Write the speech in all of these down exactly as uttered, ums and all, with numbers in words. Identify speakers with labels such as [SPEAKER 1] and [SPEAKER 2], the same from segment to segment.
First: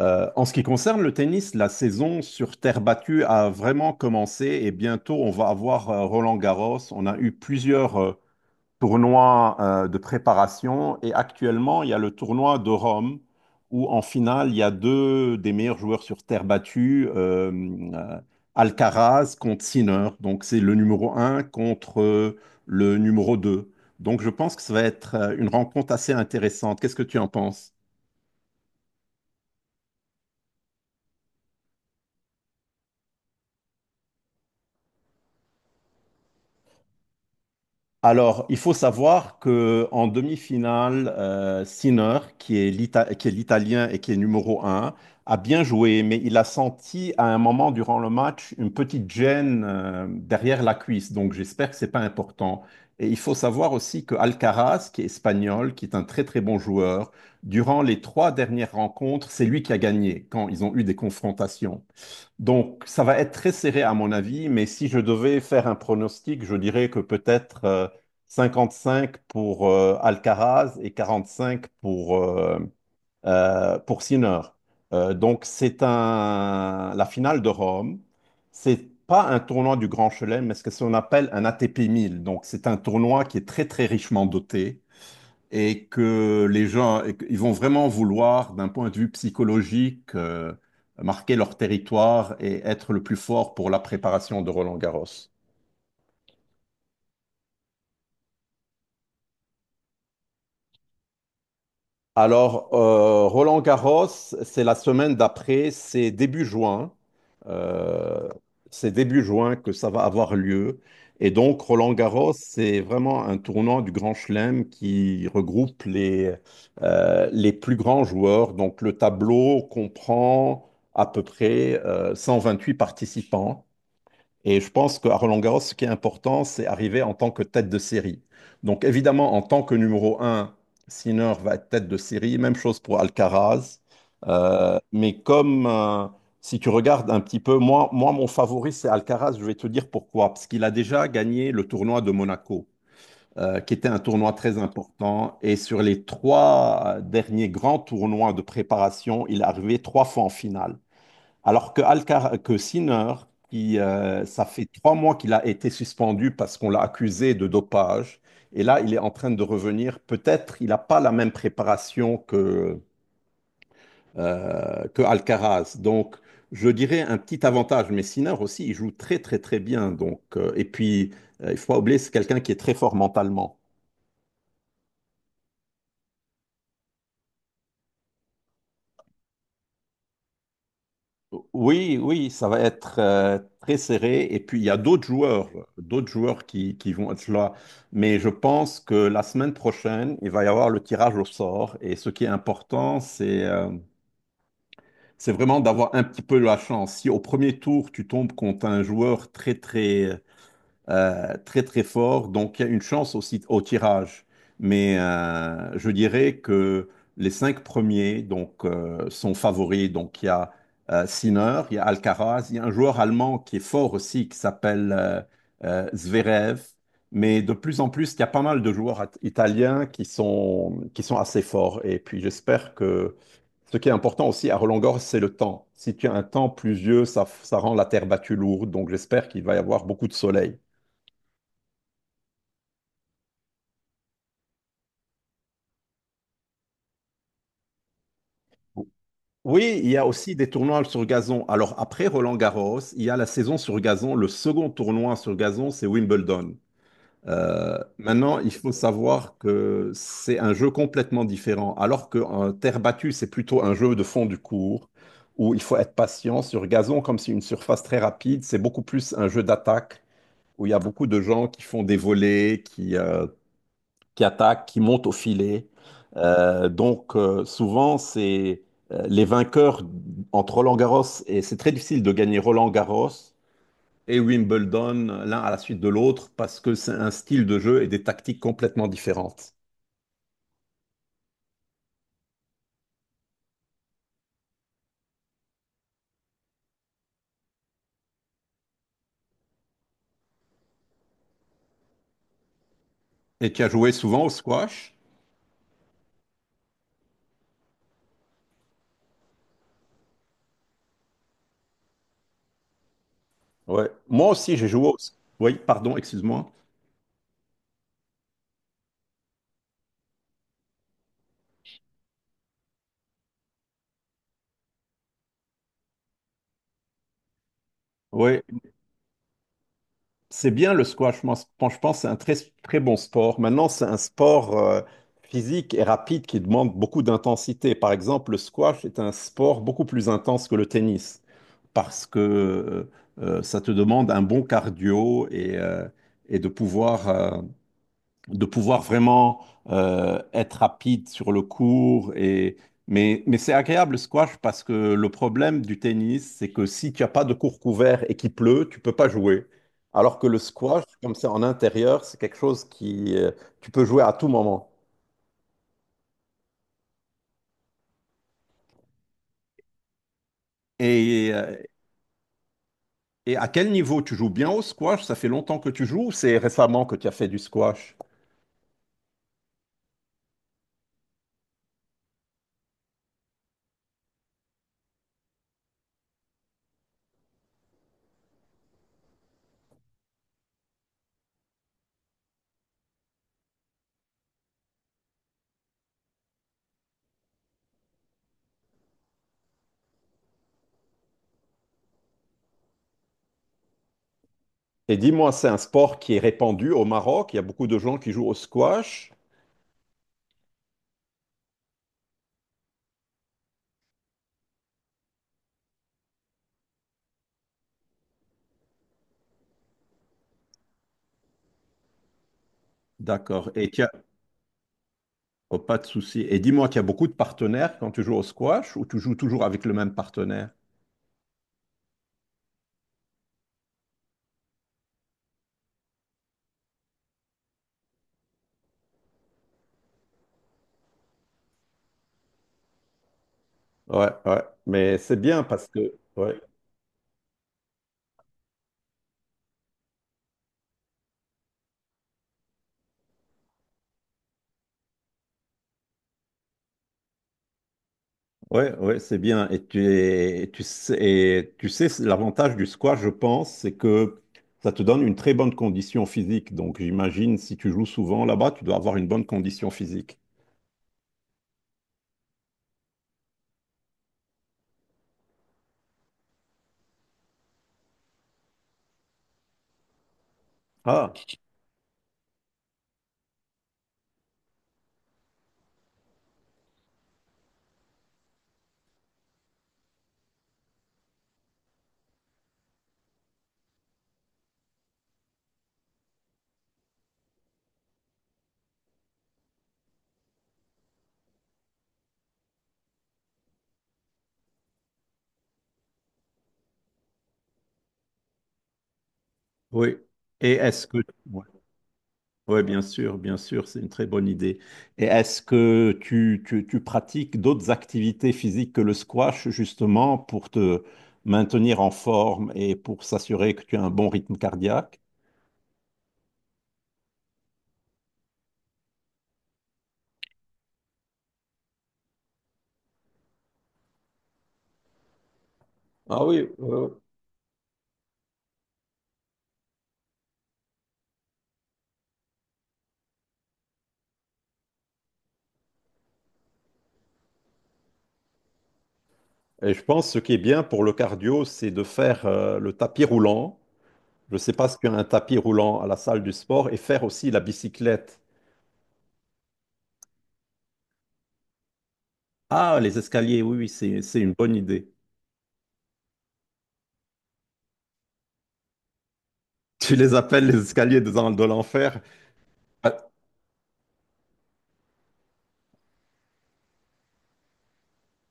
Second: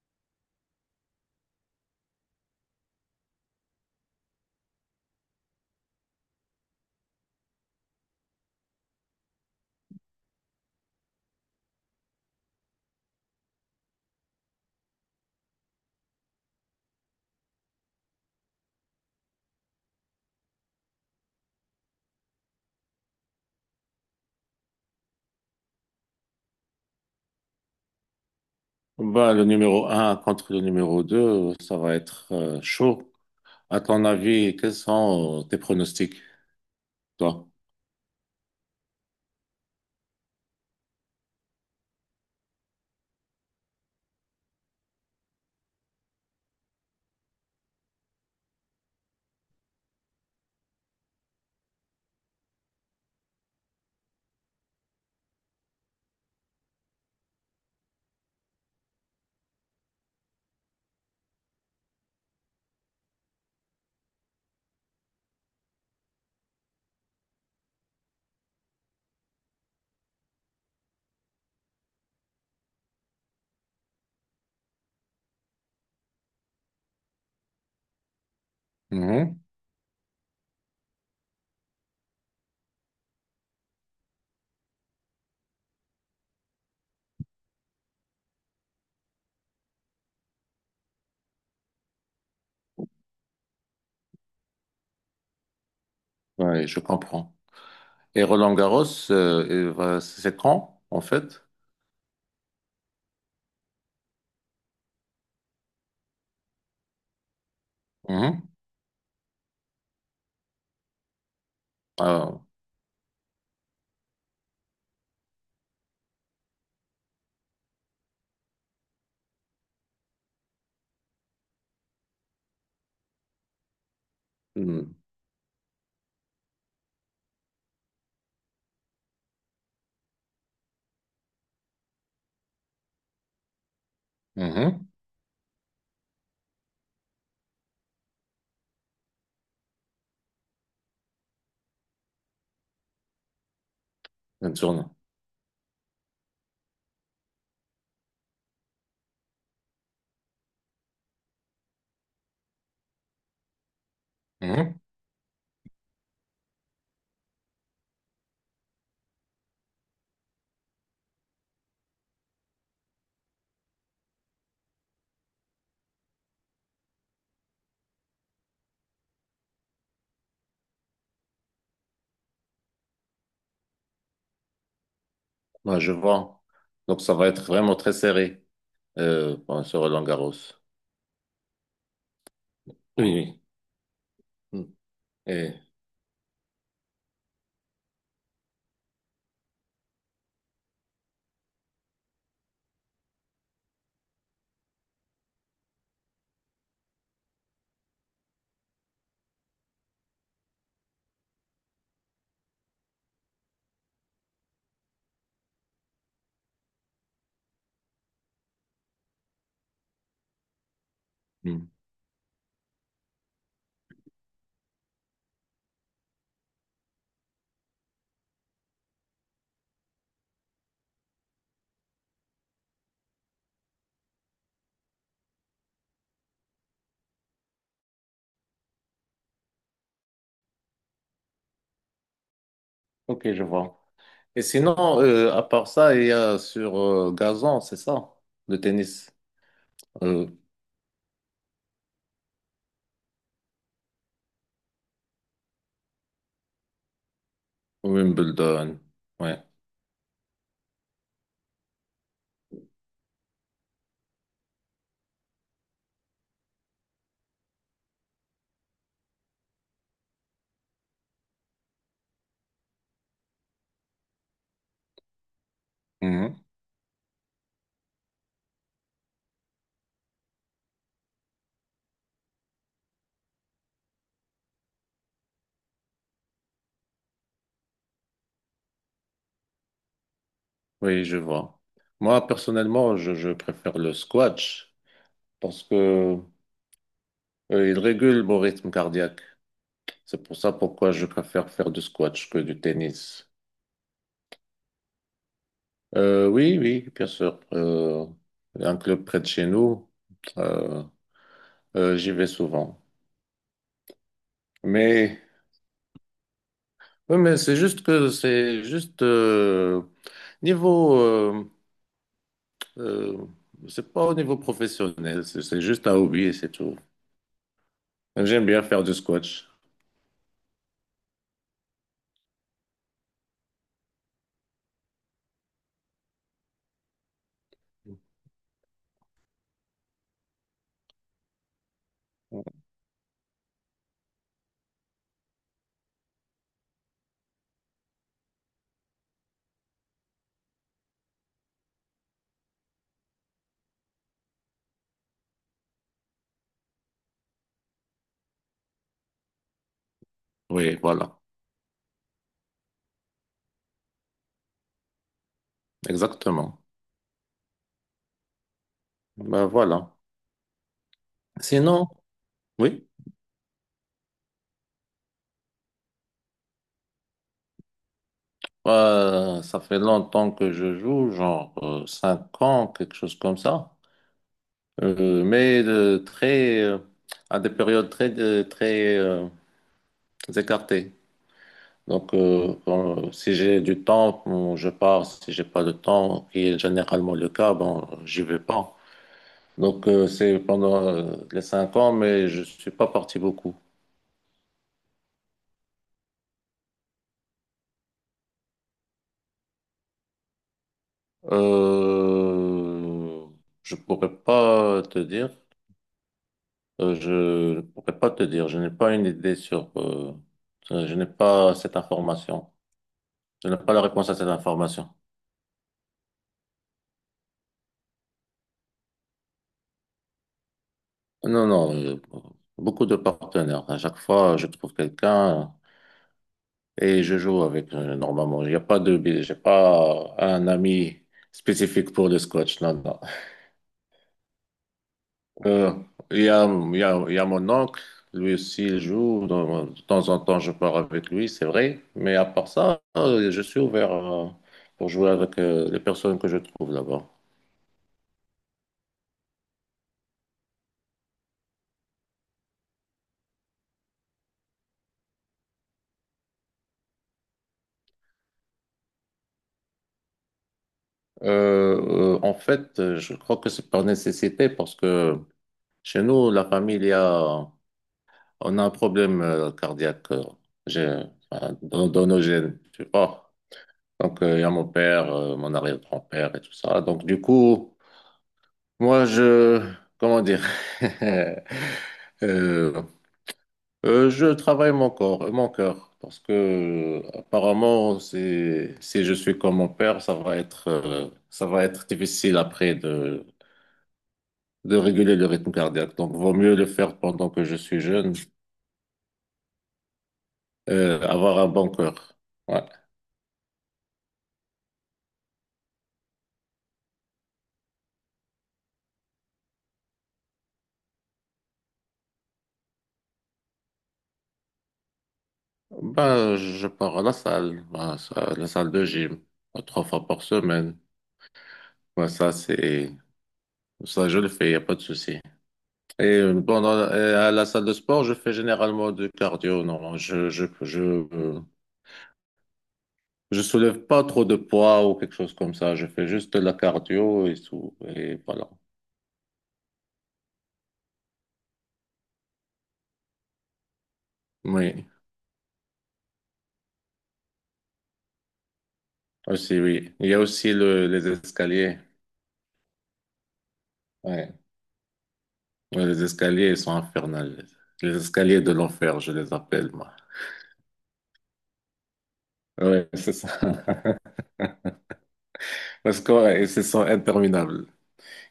[SPEAKER 1] Euh, en ce qui concerne le tennis, la saison sur terre battue a vraiment commencé et bientôt on va avoir euh, Roland-Garros. On a eu plusieurs euh, tournois euh, de préparation et actuellement il y a le tournoi de Rome où en finale il y a deux des meilleurs joueurs sur terre battue, euh, euh, Alcaraz contre Sinner. Donc c'est le numéro un contre euh, le numéro deux. Donc je pense que ça va être euh, une rencontre assez intéressante. Qu'est-ce que tu en penses?
[SPEAKER 2] Bah, le numéro un contre le numéro deux, ça va être euh, chaud. À ton avis, quels sont euh, tes pronostics, toi?
[SPEAKER 1] Alors, il faut savoir que en demi-finale, euh, Sinner, qui est l'Ita- qui est l'Italien et qui est numéro un, a bien joué, mais il a senti à un moment durant le match une petite gêne euh, derrière la cuisse. Donc, j'espère que c'est pas important. Et il faut savoir aussi que Alcaraz, qui est espagnol, qui est un très très bon joueur, durant les trois dernières rencontres, c'est lui qui a gagné quand ils ont eu des confrontations. Donc, ça va être très serré à mon avis, mais si je devais faire un pronostic, je dirais que peut-être euh, cinquante-cinq pour euh, Alcaraz et quarante-cinq pour, euh, euh, pour Sinner. Euh, donc, c'est un... la finale de Rome. C'est pas un
[SPEAKER 2] Mhm.
[SPEAKER 1] tournoi du Grand Chelem, mais ce que qu'on appelle un A T P mille. Donc, c'est un tournoi qui est très, très richement doté et que les gens, et que- ils vont vraiment vouloir, d'un point de vue psychologique, euh, marquer leur territoire et être le plus fort pour la préparation de Roland-Garros.
[SPEAKER 2] Ouais, je comprends. Et Roland Garros, euh, il va- c'est quand, en fait?
[SPEAKER 1] Alors, euh, Roland Garros, c'est la semaine d'après, c'est début juin. Euh,
[SPEAKER 2] Mhm.
[SPEAKER 1] c'est début juin que ça va avoir lieu. Et donc, Roland Garros,
[SPEAKER 2] Ah,
[SPEAKER 1] c'est vraiment un tournant du Grand Chelem qui regroupe les, euh, les plus grands joueurs. Donc, le tableau comprend à peu près euh, huit participants. Et je
[SPEAKER 2] mhm.
[SPEAKER 1] pense qu'à Roland-Garros, ce qui est important, c'est arriver en tant que tête de série. Donc évidemment, en tant que numéro un, Sinner va être tête de série. Même chose pour Alcaraz. Euh,
[SPEAKER 2] Mhm.
[SPEAKER 1] mais comme euh, si tu regardes un petit peu, moi, moi, mon favori, c'est Alcaraz. Je vais te dire pourquoi. Parce qu'il a déjà gagné le tournoi de Monaco, euh, qui était un tournoi
[SPEAKER 2] Une
[SPEAKER 1] très
[SPEAKER 2] journée.
[SPEAKER 1] important. Et sur les trois derniers grands tournois de préparation, il est arrivé trois fois en finale. Alors que, Alcar que Sinner, qui, euh, ça fait
[SPEAKER 2] Mhm.
[SPEAKER 1] trois mois qu'il a été suspendu parce qu'on l'a accusé de dopage, et là, il est en train de revenir. Peut-être il n'a pas la même préparation que, euh, que Alcaraz. Donc, je dirais un petit avantage, mais Sinner aussi, il joue très, très, très bien. Donc, euh, et puis, euh, il ne faut pas oublier, c'est quelqu'un qui est très fort mentalement.
[SPEAKER 2] Ouais, je vois. Donc, ça va être vraiment très serré euh, bon, sur Roland Garros.
[SPEAKER 1] Oui, oui, ça va être euh,
[SPEAKER 2] Oui.
[SPEAKER 1] très serré. Et puis,
[SPEAKER 2] Oui.
[SPEAKER 1] il y
[SPEAKER 2] Mm.
[SPEAKER 1] a d'autres joueurs,
[SPEAKER 2] Et-
[SPEAKER 1] d'autres joueurs qui, qui vont être là. Mais je pense que la semaine prochaine, il va y avoir le tirage au sort. Et ce qui est important, c'est euh, c'est vraiment d'avoir un petit peu la chance. Si au premier tour, tu tombes contre un joueur très, très, euh, très très fort, donc il y a une chance aussi au tirage. Mais euh, je dirais que les cinq premiers donc, euh, sont favoris. Donc il y a euh, Sinner,
[SPEAKER 2] Mm.
[SPEAKER 1] il y a Alcaraz, il y a un joueur allemand qui est fort aussi, qui s'appelle euh, euh, Zverev. Mais de plus en plus, il y a pas mal de joueurs at- italiens qui sont, qui sont assez forts. Et puis j'espère que ce qui est important aussi à Roland-Garros, c'est le temps. Si tu as un temps pluvieux, ça, ça rend la terre battue lourde. Donc j'espère qu'il va y avoir beaucoup de soleil.
[SPEAKER 2] Ok, je vois. Et sinon, euh, à part ça, il y a sur euh, gazon, c'est ça, le tennis.
[SPEAKER 1] Oui, il y a
[SPEAKER 2] Euh,
[SPEAKER 1] aussi des tournois sur gazon. Alors après Roland-Garros, il y a la saison sur gazon. Le second tournoi sur gazon, c'est Wimbledon. Euh, maintenant, il faut
[SPEAKER 2] Wimbledon,
[SPEAKER 1] savoir
[SPEAKER 2] ouais.
[SPEAKER 1] que c'est un jeu complètement différent. Alors que euh, terre battue, c'est plutôt un jeu de fond du cours où il faut être patient. Sur gazon, comme c'est une surface très rapide, c'est beaucoup plus un jeu d'attaque où il y a beaucoup de gens qui font des volées, qui euh, qui attaquent, qui montent au filet.
[SPEAKER 2] Mhm.
[SPEAKER 1] Euh, donc euh, souvent, c'est euh, les vainqueurs entre Roland-Garros, et c'est très difficile de gagner Roland-Garros et Wimbledon euh, l'un à la suite de l'autre parce que c'est un style de jeu et des tactiques complètement différentes.
[SPEAKER 2] Oui, je vois. Moi, personnellement, je, je préfère le squash parce que euh, il régule mon rythme cardiaque. C'est pour ça pourquoi je préfère faire du squash que du tennis.
[SPEAKER 1] Et tu as joué souvent au squash?
[SPEAKER 2] Euh, oui, oui, bien sûr. Euh, il y a un club près de chez nous, euh, euh, j'y vais souvent.
[SPEAKER 1] Ouais. Moi aussi, j'ai joué au...
[SPEAKER 2] Mais,
[SPEAKER 1] Oui, pardon, excuse-moi.
[SPEAKER 2] oui, mais c'est juste que c'est juste euh, niveau, euh, euh, c'est pas au niveau professionnel, c'est c'est juste un hobby et c'est tout.
[SPEAKER 1] Oui,
[SPEAKER 2] J'aime bien faire du squash.
[SPEAKER 1] c'est bien le squash, moi, je pense que c'est un très, très bon sport. Maintenant, c'est un sport euh, physique et rapide qui demande beaucoup d'intensité. Par exemple, le squash est un sport beaucoup plus intense que le tennis parce que euh, euh, ça te demande un bon cardio et, euh, et de pouvoir euh, de pouvoir vraiment euh, être rapide sur le court. Et... Mais, mais c'est agréable le squash parce que le problème du tennis, c'est que si tu n'as pas de court couvert et qu'il pleut, tu peux pas jouer. Alors que le
[SPEAKER 2] Oui,
[SPEAKER 1] squash, comme
[SPEAKER 2] voilà,
[SPEAKER 1] c'est en intérieur, c'est quelque chose qui euh, tu peux jouer à tout moment.
[SPEAKER 2] exactement. Ben voilà.
[SPEAKER 1] Et, euh,
[SPEAKER 2] Sinon, oui,
[SPEAKER 1] et à quel niveau tu joues bien au squash? Ça fait longtemps que tu joues ou c'est récemment que tu as fait du squash?
[SPEAKER 2] euh, ça fait longtemps que je joue, genre euh, cinq ans, quelque chose comme ça. Euh, mais de très, euh, à des périodes très, de- très euh, écartées. Donc, euh, quand- si j'ai du temps, bon, je pars. Si j'ai pas de temps, qui est généralement le cas, bon, j'y vais pas. Donc, euh, c'est pendant euh, les cinq ans, mais je suis pas parti beaucoup.
[SPEAKER 1] Et dis-moi, c'est un sport qui est répandu au Maroc. Il y a beaucoup de gens qui jouent au squash.
[SPEAKER 2] Euh, je pourrais pas te dire. Euh, je ne pourrais pas te dire. Je n'ai pas une idée sur. Euh, je n'ai pas cette information. Je
[SPEAKER 1] D'accord.
[SPEAKER 2] n'ai
[SPEAKER 1] Et
[SPEAKER 2] pas la
[SPEAKER 1] tu
[SPEAKER 2] réponse à cette information.
[SPEAKER 1] Oh, pas de souci. Et dis-moi, tu as beaucoup de partenaires quand tu joues au squash ou tu joues toujours avec le même partenaire?
[SPEAKER 2] Non, non. Euh, beaucoup de partenaires. À chaque fois, je trouve quelqu'un et je joue avec euh, normalement. Il n'y a pas de. J'ai pas un ami spécifique pour le squash. Non, non.
[SPEAKER 1] Ouais, ouais. Mais c'est bien parce
[SPEAKER 2] Euh,
[SPEAKER 1] que.
[SPEAKER 2] il y
[SPEAKER 1] Ouais,
[SPEAKER 2] a, il y a, il y a mon oncle, lui aussi il joue, de, de temps en temps je pars avec lui, c'est vrai, mais à part ça, euh, je suis ouvert euh, pour jouer avec euh, les personnes que je trouve là-bas.
[SPEAKER 1] ouais, ouais, c'est bien. Et tu es- tu sais, et tu sais, c'est l'avantage du squash, je pense, c'est que ça te donne une très bonne condition physique. Donc, j'imagine, si tu joues souvent là-bas, tu dois avoir une bonne condition physique.
[SPEAKER 2] Euh, euh, en fait, euh, je crois que c'est par nécessité parce que chez nous, la famille, il y a, on a un problème euh, cardiaque euh, j'ai-
[SPEAKER 1] Ah,
[SPEAKER 2] enfin, dans, dans nos gènes, tu vois. Donc, euh, il y a mon père, euh, mon arrière-grand-père et tout ça. Donc, du coup, moi, je, comment dire, Euh, euh, je travaille mon corps, mon cœur, parce que euh, apparemment, c'est, si je suis comme mon père, ça va être, euh, ça va être difficile après de, de réguler le rythme cardiaque. Donc, vaut mieux le faire pendant que je suis jeune,
[SPEAKER 1] oui. Et est-ce que.
[SPEAKER 2] euh, avoir un bon cœur.
[SPEAKER 1] Oui,
[SPEAKER 2] Ouais.
[SPEAKER 1] bien sûr, bien sûr, c'est une très bonne idée. Et est-ce que tu, tu, tu pratiques d'autres activités physiques que le squash, justement, pour te maintenir en forme et pour s'assurer que tu as un bon rythme cardiaque?
[SPEAKER 2] Ben, je pars à la salle, ben, ça- la salle de gym, euh, trois fois par semaine. Ben, ça, c'est, ça, je le fais, il n'y a pas de souci. Et
[SPEAKER 1] Ah
[SPEAKER 2] euh,
[SPEAKER 1] oui. euh,
[SPEAKER 2] pendant, et à la salle de sport, je fais généralement du cardio. Non, je, je, je, euh, je soulève pas trop de poids ou quelque chose comme ça. Je fais juste de la cardio et tout. Et voilà.
[SPEAKER 1] Et je pense que ce qui est bien pour le cardio, c'est de faire euh, le tapis roulant. Je ne sais pas si
[SPEAKER 2] Oui,
[SPEAKER 1] tu as un tapis roulant à la salle du sport et faire aussi la bicyclette.
[SPEAKER 2] aussi, oui. Il y a aussi le, les escaliers.
[SPEAKER 1] Ah, les escaliers, oui, oui, c'est, c'est
[SPEAKER 2] Ouais.
[SPEAKER 1] une bonne idée.
[SPEAKER 2] Ouais, les escaliers, ils sont infernales. Les escaliers de l'enfer, je les appelle, moi.
[SPEAKER 1] Tu les appelles les escaliers de, de l'enfer?
[SPEAKER 2] Oui,
[SPEAKER 1] Ah,
[SPEAKER 2] c'est ça. Parce que, ouais, ils sont interminables.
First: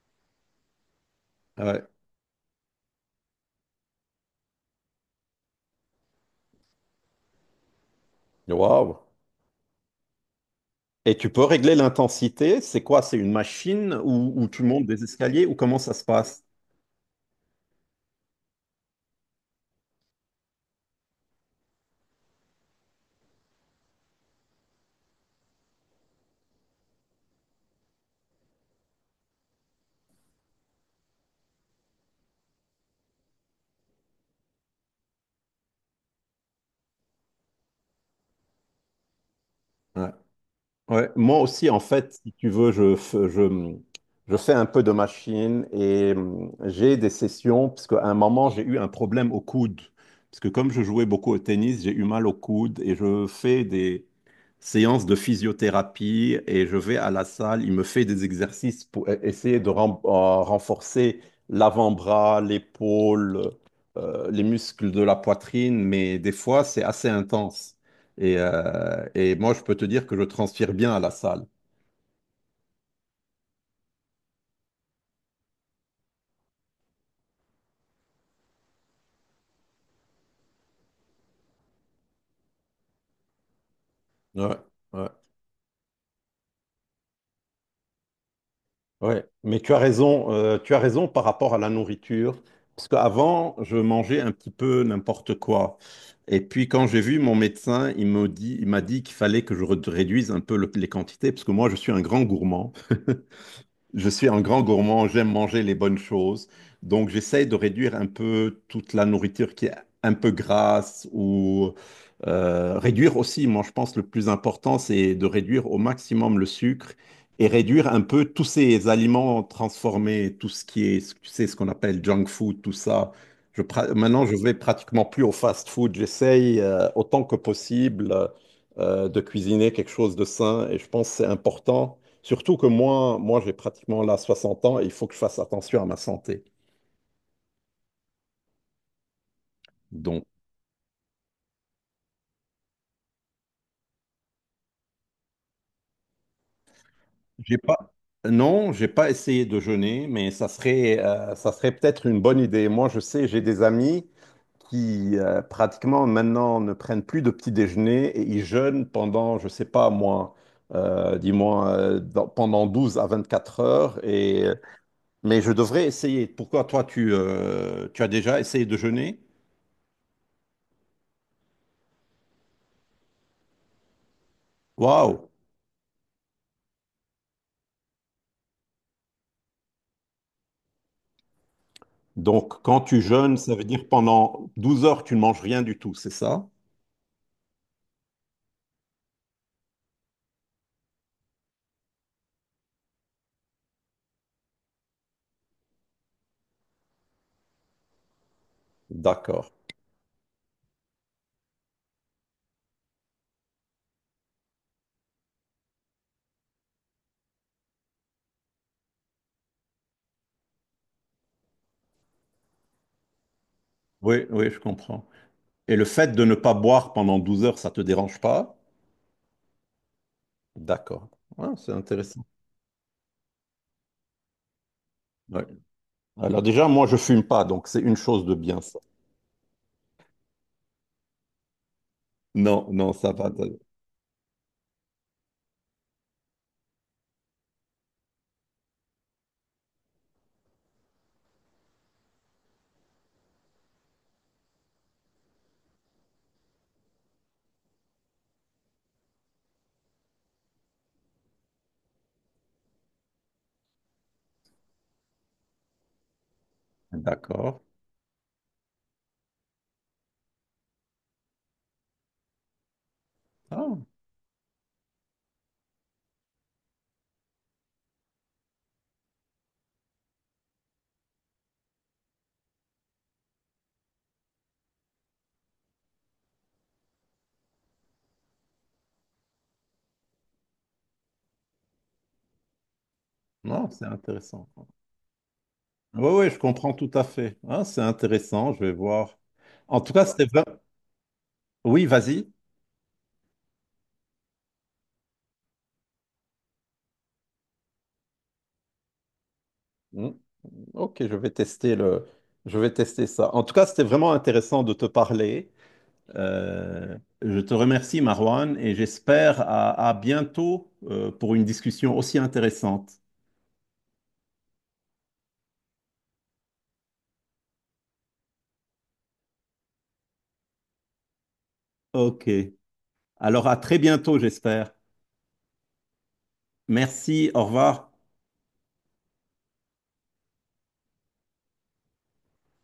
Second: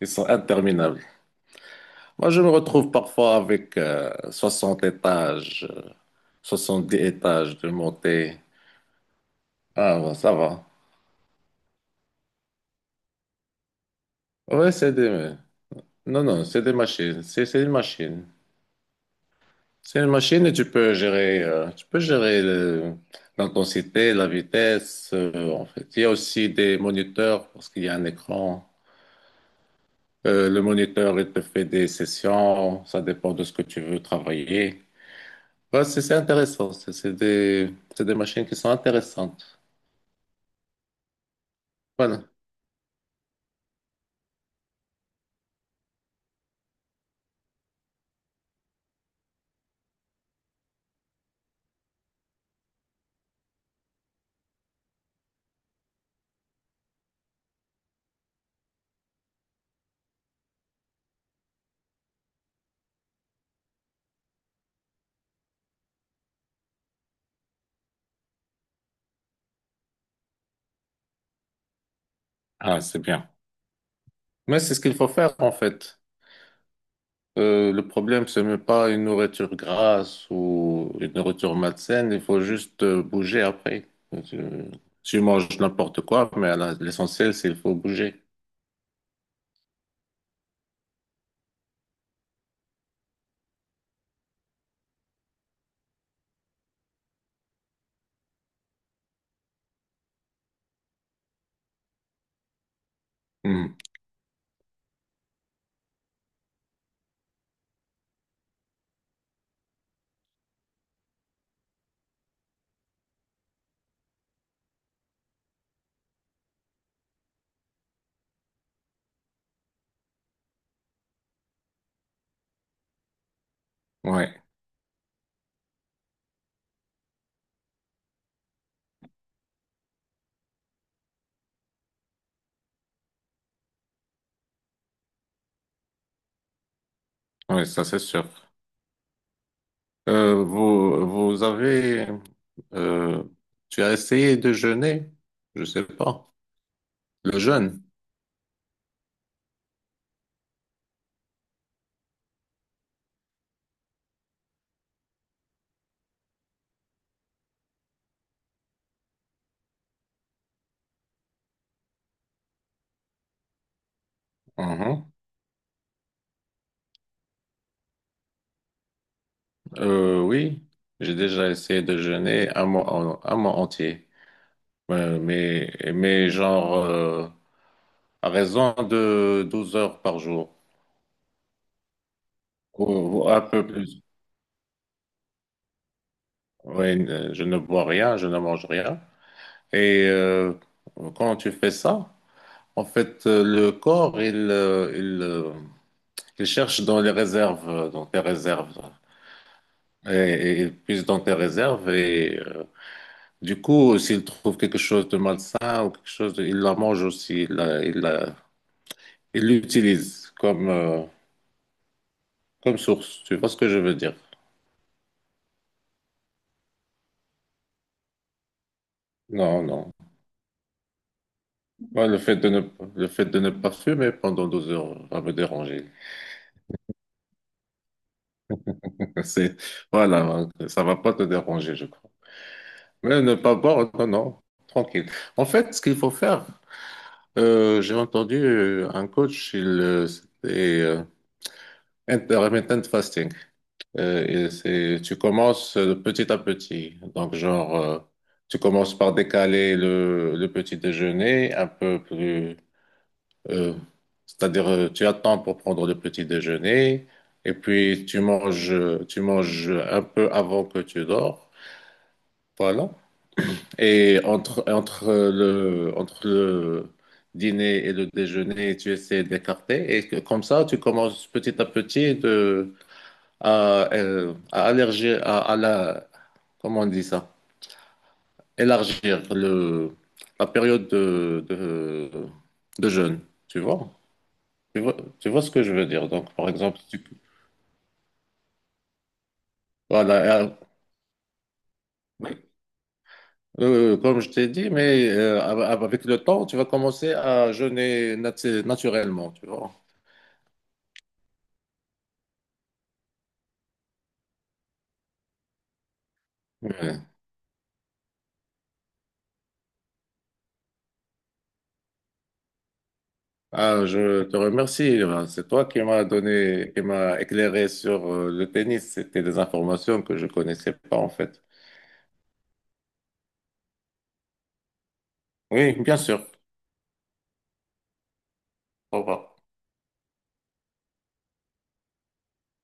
[SPEAKER 2] Ils sont interminables.
[SPEAKER 1] ouais.
[SPEAKER 2] Moi, je me retrouve parfois avec euh, soixante étages. euh, soixante-dix étages de montée.
[SPEAKER 1] Waouh!
[SPEAKER 2] Ah, bon, ça va.
[SPEAKER 1] Et tu peux régler l'intensité. C'est quoi? C'est une machine où, où tu
[SPEAKER 2] Ouais,
[SPEAKER 1] montes
[SPEAKER 2] c'est
[SPEAKER 1] des
[SPEAKER 2] des...
[SPEAKER 1] escaliers ou comment ça se
[SPEAKER 2] Non,
[SPEAKER 1] passe?
[SPEAKER 2] non, c'est des machines. C'est c'est une machine. C'est une machine et tu peux gérer, euh, tu peux gérer le- l'intensité, la vitesse. Euh, en fait, il y a aussi des moniteurs parce qu'il y a un écran. Euh, le moniteur, il te fait des sessions. Ça dépend de ce que tu veux travailler. Ouais, c'est c'est intéressant. C'est c'est des, c'est des machines qui sont intéressantes.
[SPEAKER 1] Ouais. Ouais, moi aussi, en fait,
[SPEAKER 2] Voilà.
[SPEAKER 1] si tu veux, je, f- je, je fais un peu de machine et hum, j'ai des sessions, parce qu'à un moment, j'ai eu un problème au coude. Parce que comme je jouais beaucoup au tennis, j'ai eu mal au coude et je fais des séances de physiothérapie et je vais à la salle, il me fait des exercices pour e- essayer de ren- euh, renforcer l'avant-bras, l'épaule, euh, les muscles de la poitrine, mais des fois, c'est assez intense. Et euh, et moi, je peux te dire que je transpire bien à la salle.
[SPEAKER 2] Ah, c'est bien. Mais c'est ce qu'il faut faire, en fait. Euh, le problème, c'est même pas une nourriture grasse ou une nourriture malsaine, il faut juste euh, bouger après. Tu,
[SPEAKER 1] Ouais, ouais,
[SPEAKER 2] tu manges n'importe quoi, mais à la- l'essentiel, c'est qu'il faut bouger.
[SPEAKER 1] ouais. Mais tu as raison, euh, tu as raison par rapport à la nourriture. Parce qu'avant, je mangeais un petit peu n'importe quoi. Et puis, quand j'ai vu mon médecin, il me dit, il m'a dit qu'il fallait que je re- réduise un peu le- les quantités, parce que moi, je suis un grand gourmand.
[SPEAKER 2] Hmm.
[SPEAKER 1] Je suis un grand gourmand, j'aime manger les bonnes choses. Donc, j'essaye de réduire un peu toute la nourriture qui est un peu grasse ou euh, réduire aussi, moi, je pense, le plus important, c'est de réduire au maximum le sucre et réduire un peu tous ces aliments transformés, tout ce qui est, tu sais, ce qu'on appelle junk food, tout ça. Je, pra- maintenant, je
[SPEAKER 2] Ouais,
[SPEAKER 1] vais pratiquement plus au fast food. J'essaye euh, autant que possible euh, de cuisiner quelque chose de sain et je pense que c'est important. Surtout que moi, moi j'ai pratiquement là soixante ans et il faut que je fasse attention à ma santé.
[SPEAKER 2] ouais, ça c'est sûr.
[SPEAKER 1] Donc,
[SPEAKER 2] Euh, vous, vous avez, euh, Tu as essayé de jeûner? Je sais pas. Le
[SPEAKER 1] j'ai
[SPEAKER 2] jeûne?
[SPEAKER 1] pas... Non, j'ai pas essayé de jeûner, mais ça serait, euh, ça serait peut-être une bonne idée. Moi, je sais, j'ai des amis qui euh, pratiquement maintenant ne prennent plus de petit déjeuner et ils jeûnent pendant, je sais pas moi, euh, dis-moi, euh, dans- pendant douze à vingt-quatre heures. Et...
[SPEAKER 2] Mhm.
[SPEAKER 1] Mais je devrais essayer. Pourquoi toi, tu, euh, tu as déjà essayé de jeûner?
[SPEAKER 2] Euh, oui, j'ai déjà essayé de jeûner un mois, en- un mois entier.
[SPEAKER 1] Waouh!
[SPEAKER 2] Euh, mais, mais genre euh, à raison de douze heures par jour,
[SPEAKER 1] Donc, quand
[SPEAKER 2] ou,
[SPEAKER 1] tu
[SPEAKER 2] ou
[SPEAKER 1] jeûnes,
[SPEAKER 2] un
[SPEAKER 1] ça veut
[SPEAKER 2] peu
[SPEAKER 1] dire
[SPEAKER 2] plus.
[SPEAKER 1] pendant douze heures, tu ne manges rien du tout, c'est ça?
[SPEAKER 2] Oui, ne- je ne bois rien, je ne mange rien. Et euh, quand tu fais ça, en fait, euh, le corps, il, euh, il, euh, il cherche dans les réserves, euh, dans tes réserves,
[SPEAKER 1] D'accord.
[SPEAKER 2] et, et il puise dans tes réserves. Du coup, s'il trouve quelque chose de malsain ou quelque chose, de- il la mange aussi, il la- il la- il l'utilise comme, euh, comme source. Tu vois ce que je veux dire?
[SPEAKER 1] Oui, oui, je comprends. Et le fait de ne pas boire pendant douze heures, ça te dérange pas?
[SPEAKER 2] Non, non.
[SPEAKER 1] D'accord. Ah, c'est
[SPEAKER 2] Moi, le
[SPEAKER 1] intéressant.
[SPEAKER 2] fait de ne, le fait de ne pas fumer pendant douze heures va me
[SPEAKER 1] Ouais.
[SPEAKER 2] déranger.
[SPEAKER 1] Alors déjà, moi, je fume pas, donc c'est une chose de bien, ça.
[SPEAKER 2] C'est, voilà, ça va pas te déranger, je crois.
[SPEAKER 1] Non, non, ça
[SPEAKER 2] Mais
[SPEAKER 1] va.
[SPEAKER 2] ne
[SPEAKER 1] t'as-
[SPEAKER 2] pas boire, non, non, tranquille. En fait, ce qu'il faut faire, euh, j'ai entendu euh, un coach, il, euh, c'était euh, intermittent fasting. Euh, et c'est, tu commences euh, petit à petit. Donc, genre, euh, tu commences par décaler le, le petit déjeuner un peu plus. euh, C'est-à-dire, euh, tu attends pour prendre le petit déjeuner et
[SPEAKER 1] D'accord.
[SPEAKER 2] puis tu manges, tu manges un peu avant que tu dors. Voilà.
[SPEAKER 1] Ah,
[SPEAKER 2] Et entre, entre le, entre le dîner et le déjeuner, tu essaies d'écarter. Et que- comme ça, tu commences petit à petit de, à, euh, à allerger, à, à la, comment on dit ça? Élargir le, la période de, de, de jeûne, tu
[SPEAKER 1] non, c'est
[SPEAKER 2] vois?
[SPEAKER 1] intéressant.
[SPEAKER 2] Tu vois, tu vois ce que je veux dire.
[SPEAKER 1] Oui, oui,
[SPEAKER 2] Donc,
[SPEAKER 1] je
[SPEAKER 2] par
[SPEAKER 1] comprends
[SPEAKER 2] exemple,
[SPEAKER 1] tout
[SPEAKER 2] tu,
[SPEAKER 1] à
[SPEAKER 2] peux-
[SPEAKER 1] fait. Ah, c'est intéressant, je vais voir. En tout cas,
[SPEAKER 2] voilà,
[SPEAKER 1] c'était...
[SPEAKER 2] euh,
[SPEAKER 1] vra- Oui, vas-y.
[SPEAKER 2] euh, comme je t'ai dit, mais euh, av- avec le temps, tu vas commencer à jeûner nat- naturellement, tu vois?
[SPEAKER 1] Ok, je vais tester le, je vais tester ça. En tout cas, c'était vraiment intéressant de te parler. Euh,
[SPEAKER 2] Ouais.
[SPEAKER 1] je te remercie, Marwan, et j'espère à, à bientôt euh, pour une discussion aussi intéressante.
[SPEAKER 2] Ah, je te remercie. Ben, c'est toi qui m'as donné, qui m'a éclairé sur euh, le tennis. C'était des informations que je connaissais pas, en fait.
[SPEAKER 1] Ok. Alors à très bientôt, j'espère.
[SPEAKER 2] Oui, bien sûr.
[SPEAKER 1] Merci, au revoir.
[SPEAKER 2] Au revoir.